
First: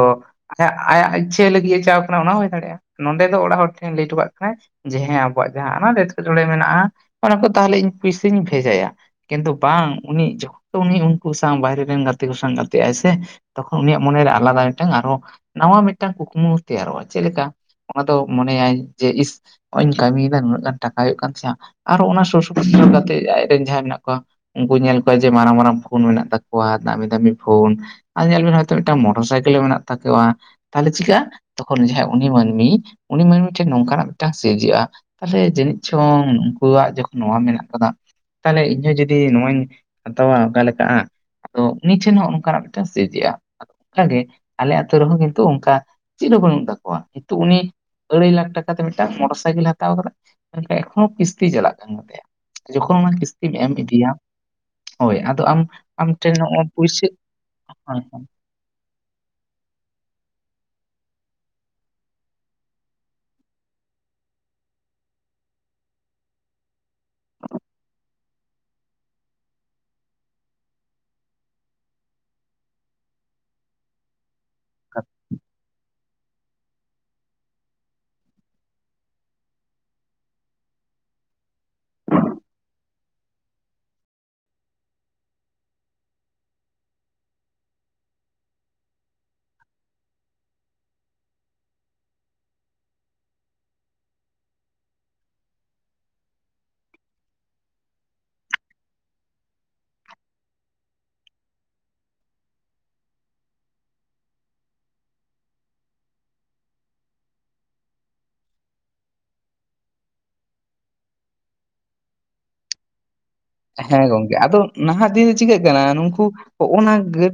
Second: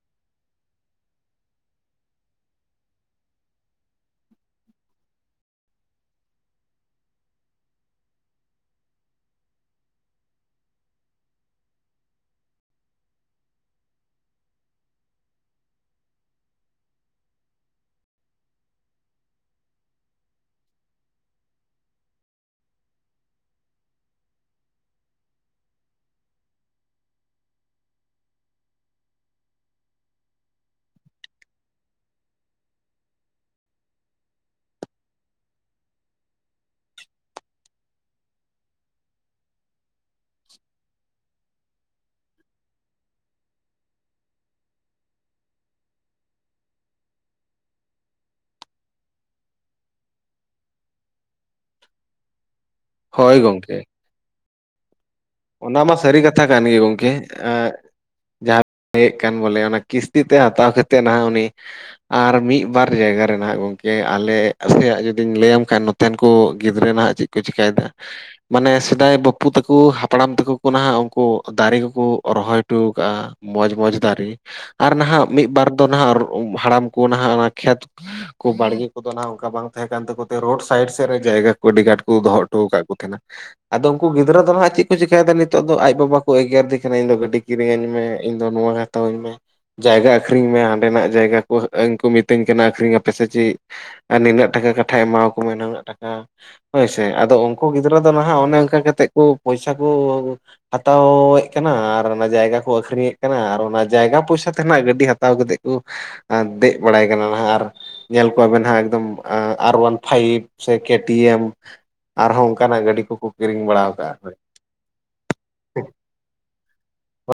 ᱟᱭ ᱟᱭᱟᱜ ᱤᱪᱪᱷᱟᱹ ᱞᱟᱹᱜᱤᱫ ᱮ ᱪᱟᱣ ᱠᱟᱱᱟ ᱚᱱᱟ ᱦᱚᱸ ᱦᱩᱭ ᱫᱟᱲᱮᱭᱟᱜᱼᱟ᱾ ᱱᱚᱸᱰᱮ ᱫᱚ ᱚᱲᱟᱜ ᱦᱚᱲ ᱴᱷᱮᱱ ᱞᱟᱹᱭ ᱴᱚ ᱠᱟᱜ ᱠᱟᱱᱟᱭ ᱡᱮ ᱦᱮᱸ ᱟᱵᱚᱣᱟᱜ ᱡᱟᱦᱟᱸ ᱟᱱᱟᱴ ᱮᱸᱴᱠᱮᱴᱚᱬᱮ ᱢᱮᱱᱟᱜᱼᱟ, ᱚᱱᱟ ᱠᱚ ᱛᱟᱦᱚᱞᱮ ᱤᱧ ᱯᱩᱭᱥᱟᱹᱧ ᱵᱷᱮᱡᱟᱭᱟ᱾ ᱠᱤᱱᱛᱩ ᱵᱟᱝ ᱩᱱᱤ ᱡᱚᱠ ᱩᱱᱤ ᱩᱱᱠᱩ ᱥᱟᱶ ᱵᱟᱭᱨᱮ ᱨᱮᱱ ᱜᱟᱛᱮ ᱠᱚ ᱥᱟᱶ ᱜᱟᱛᱮᱜᱼᱟᱭ ᱥᱮ, ᱛᱚᱠᱷᱚᱱ ᱩᱱᱤᱭᱟᱜ ᱢᱚᱱᱮᱨᱮ ᱟᱞᱟᱫᱟ ᱢᱤᱫᱴᱟᱝ ᱟᱨᱦᱚᱸ ᱱᱟᱣᱟ ᱢᱤᱜᱴᱟᱝ ᱠᱩᱠᱢᱩ ᱛᱮᱭᱟᱨᱚᱜᱼᱟ᱾ ᱪᱮᱜ ᱞᱮᱠᱟ ᱚᱱᱟ ᱫᱚ ᱢᱚᱱᱮᱭᱟᱭ ᱡᱮ ᱤᱥ ᱦᱚᱜᱼᱚᱭ ᱤᱧ ᱠᱟᱹᱢᱤᱭᱮᱫᱟ ᱱᱩᱱᱟᱹᱜ ᱜᱟᱱ ᱴᱟᱠᱟ ᱦᱩᱭᱩᱜ ᱠᱟᱱ ᱛᱤᱧᱼᱟ, ᱟᱨᱚ ᱚᱱᱟ ᱥᱳᱨ ᱥᱳᱯᱳᱨ ᱜᱟᱛᱮ ᱟᱡᱨᱮᱱ ᱡᱟᱦᱟᱸᱭ ᱢᱮᱱᱟᱜ ᱠᱚᱣᱟ, ᱩᱱᱠᱩ ᱧᱮᱞ ᱠᱚᱣᱟ ᱡᱮ ᱢᱟᱨᱟᱝ ᱢᱟᱨᱟᱝ ᱯᱷᱳᱱ ᱢᱮᱱᱟᱜ ᱛᱟᱠᱚᱣᱟ, ᱫᱟᱢᱤ ᱫᱟᱢᱤ ᱯᱷᱳᱱ, ᱟᱫᱚ ᱧᱮᱞ ᱵᱤᱱ ᱦᱚᱭᱛᱳ ᱢᱤᱫᱴᱟᱝ ᱢᱚᱴ ᱴᱚᱨ ᱥᱟᱭᱠᱮᱞ ᱢᱮᱱᱟᱜ ᱛᱟᱠᱚᱣᱟ᱾ ᱛᱟᱦᱞᱮ ᱪᱤᱠᱟᱹᱜᱼᱟ? ᱛᱚᱠᱷᱚᱱ ᱡᱟᱦᱟᱸᱭ ᱩᱱᱤ ᱢᱟᱹᱱᱢᱤ ᱩᱱᱤ ᱢᱟᱹᱱᱢᱤ ᱴᱷᱮᱱ ᱱᱚᱝᱠᱟᱱᱟᱜ ᱢᱤᱫᱴᱟᱱ ᱥᱤᱨᱡᱟᱹᱜᱼᱟ, ᱛᱟᱞᱦᱮ ᱡᱟᱹᱱᱤᱡ ᱪᱚᱝ ᱩᱱᱠᱩᱣᱟᱜ ᱡᱚᱠᱷᱚᱱ ᱱᱚᱣᱟ ᱢᱮᱱᱟᱜ ᱠᱟᱫᱟ ᱛᱟᱦᱞᱮ ᱤᱧᱦᱚᱸ ᱡᱩᱚᱫᱤ ᱱᱚᱣᱟᱧ ᱦᱟᱛᱟᱣᱟ ᱚᱠᱟ ᱞᱮᱠᱟᱜᱼᱟ ᱟᱫᱚ ᱩᱱᱤ ᱴᱷᱮᱱ ᱦᱚᱸ ᱚᱱᱠᱟᱱᱟᱜ ᱢᱤᱫᱴᱮᱱ ᱥᱤᱡᱟᱹᱜᱼᱟ᱾ ᱚᱱᱠᱟᱜᱮ ᱟᱞᱮ ᱟᱛᱳ ᱨᱮᱦᱚᱸ ᱠᱤᱱᱛᱩ ᱚᱱᱠᱟ ᱪᱮᱜ ᱦᱚᱸ ᱵᱟᱹᱱᱩᱜ ᱛᱟᱠᱚᱣᱟ ᱠᱤᱱᱛᱩ ᱩᱱᱤ ᱟᱹᱲᱟᱹᱭ ᱞᱟᱠᱷ ᱴᱟᱠᱟ ᱛᱮ ᱢᱤᱫᱴᱟᱝ ᱢᱚᱴᱚᱨ ᱥᱟᱭᱠᱮᱞᱮ ᱦᱟᱛᱟᱣ ᱠᱟᱫᱟ᱾ ᱢᱮᱱᱠᱷᱟᱱ ᱮᱠᱷᱚᱱᱳ ᱠᱤᱥᱛᱤ ᱪᱟᱞᱟᱜ ᱠᱟᱱ ᱜᱮᱛᱟᱭᱟ᱾ ᱡᱚᱠᱷᱚᱱ ᱚᱱᱟ ᱦᱳᱭ ᱠᱤᱥᱛᱤᱢ ᱮᱢ ᱜᱚᱝᱠᱮ ᱤᱫᱤᱭᱟ ᱦᱳᱭ ᱟᱫ ᱚᱱᱟ ᱢᱟ ᱥᱟᱹᱨᱤ ᱠᱟᱛᱷᱟ ᱠᱟᱱ ᱜᱮ ᱜᱚᱝᱠᱮ᱾ ᱮᱸᱜ ᱡᱟᱦᱟᱸ ᱤᱭᱟᱹᱜ ᱠᱟᱱ ᱵᱚᱞᱮ ᱚᱱᱟ ᱠᱤᱥᱛᱤ ᱛᱮ ᱦᱟᱛᱟᱣ ᱠᱟᱛᱮᱫ ᱱᱟᱦᱟᱜ ᱩᱱᱤ ᱟᱨ ᱢᱤᱜ ᱵᱟᱨ ᱡᱟᱭᱜᱟ ᱨᱮᱱᱟᱜ ᱜᱚᱝᱠᱮ ᱟᱞᱮ ᱥᱮᱭᱟᱜ ᱡᱩᱫᱤᱧ ᱞᱟᱹᱭᱟᱢ ᱠᱷᱟᱱ ᱱᱚᱛᱮᱱ ᱠᱩ ᱜᱤᱫᱽᱨᱟᱹ ᱱᱟᱦᱟᱜ ᱪᱮᱜ ᱠᱚ ᱪᱤᱠᱟᱹᱭᱮᱫᱟ ᱢᱟᱱᱮ ᱥᱮᱫᱟᱭ ᱵᱟᱹᱵᱩ ᱛᱟᱠᱚ ᱦᱟᱯᱲᱟᱢ ᱛᱟᱠᱚ ᱠᱟ ᱱᱟᱦᱟᱜ ᱩᱱᱠᱩ ᱫᱟᱨᱮ ᱠᱚᱠᱚ ᱨᱚᱦᱚᱭᱴᱚ ᱟᱠᱟᱜᱼᱟ ᱢᱚᱡᱽ ᱢᱚᱡᱽ ᱫᱟᱨᱮ ᱟᱨ ᱱᱟᱦᱟᱜ ᱢᱤᱜᱵᱟᱨ ᱫᱚ ᱱᱟᱦᱟᱜ ᱦᱟᱲᱟᱢ ᱠᱚ ᱱᱟᱦᱟᱜ ᱚᱱᱟ ᱠᱷᱮᱛ ᱠᱩ ᱵᱟᱲᱜᱮ ᱠᱚᱫᱚ ᱱᱟᱦᱟᱜ ᱚᱱᱠᱟ ᱵᱟᱝ ᱛᱟᱦᱮᱸ ᱠᱟᱱ ᱛᱟᱠᱚ ᱛᱮ ᱨᱳᱰ ᱥᱟᱭᱤᱰ ᱥᱮᱫ ᱨᱮ ᱡᱟᱭᱜᱟ ᱟᱹᱰᱤ ᱟᱸᱴ ᱠᱚ ᱫᱚᱦᱚ ᱴᱚᱣ ᱠᱟᱜ ᱠᱚ ᱛᱷᱮᱱᱟ ᱟᱫᱚ ᱩᱱᱠᱩ ᱜᱤᱫᱽᱨᱟᱹ ᱫᱚ ᱦᱟᱸᱜ ᱪᱮᱫᱽ ᱠᱩ ᱪᱮᱠᱟᱭ ᱫᱟ ᱱᱤᱛᱚᱜ ᱫᱚ, ᱟᱡ ᱵᱟᱵᱟ ᱠᱚ ᱮᱜᱮᱨᱮ ᱫᱮ ᱠᱟᱱᱟ ᱤᱧ ᱫᱚ ᱜᱟᱹᱰᱤ ᱠᱤᱨᱤᱧᱟᱹᱧ ᱢᱮ, ᱤᱧ ᱫᱚ ᱱᱚᱣᱟ ᱦᱟᱛᱟᱣᱟᱹᱧ ᱢᱮ᱾ ᱡᱟᱭᱜᱟ ᱟᱠᱷᱨᱤᱧ ᱢᱮ ᱦᱟᱸᱰᱮᱱᱟᱜ ᱡᱟᱭᱜᱟ ᱠᱚ ᱤᱧ ᱠᱚ ᱢᱤᱛᱟᱹᱧ ᱠᱟᱱᱟ ᱟᱹᱷᱨᱤᱧ ᱟᱯᱮ ᱥᱮ ᱪᱮᱜ? ᱟᱨ ᱱᱤᱱᱟᱹᱜ ᱴᱟᱠᱟ ᱠᱟᱴᱷᱟ ᱮᱢᱟᱣ ᱠᱚ ᱢᱮ ᱱᱩᱱᱟᱹᱜ ᱴᱟᱠᱟ᱾ ᱦᱳᱭᱥᱮ ᱟᱫᱚ ᱩᱱᱠᱩ ᱜᱤᱫᱽᱨᱟᱹ ᱫᱚ ᱱᱟᱦᱟᱜ ᱚᱱᱮ ᱚᱱᱠᱟ ᱠᱟᱛᱮᱜ ᱠᱚ ᱯᱚᱭᱥᱟ ᱠᱚ ᱦᱟᱛᱟᱣᱮᱜ ᱠᱟᱱᱟ ᱟᱨ ᱚᱱᱟ ᱡᱟᱭᱜᱟ ᱠᱚ ᱟᱹᱷᱨᱤᱧᱮᱜ ᱠᱟᱱᱟ ᱟᱨ ᱚᱱᱟ ᱡᱟᱭᱜᱟ ᱯᱚᱭᱥᱟ ᱛᱮ ᱱᱟᱜ ᱜᱟᱹᱰᱤ ᱦᱟᱛ ᱦᱟᱛᱟᱣ ᱠᱟᱛᱮᱜ ᱠᱚ ᱫᱮᱜ ᱵᱟᱲᱟᱭ ᱠᱟᱱᱟ ᱱᱟᱦᱟᱜ ᱟᱨ ᱧᱮᱞ ᱠᱚᱣᱟ ᱵᱮᱱ ᱦᱟᱸᱜ ᱮᱠᱫᱚᱢ ᱟᱨ ᱚᱣᱟᱱ ᱯᱷᱟᱭᱤᱵ ᱥᱮ ᱠᱮᱴᱤᱭᱮᱢ, ᱟᱨᱦᱚᱸ ᱚᱱᱠᱟᱱᱟᱜ ᱜᱟᱹᱰᱤ ᱠᱚᱠᱚ ᱠᱤᱨᱤᱧ ᱵᱟᱲᱟᱣ ᱦᱮᱸ ᱠᱟᱜᱼᱟ ᱦᱳᱭ᱾ ᱜᱚᱝᱠᱮ ᱟᱫᱚ ᱱᱟᱦᱟᱜ ᱫᱤᱱ ᱫᱚ ᱪᱤᱠᱟᱹᱜ ᱠᱟᱱᱟ ᱱᱩᱠᱩ ᱦᱚᱜᱼᱚ ᱱᱟ ᱜᱟ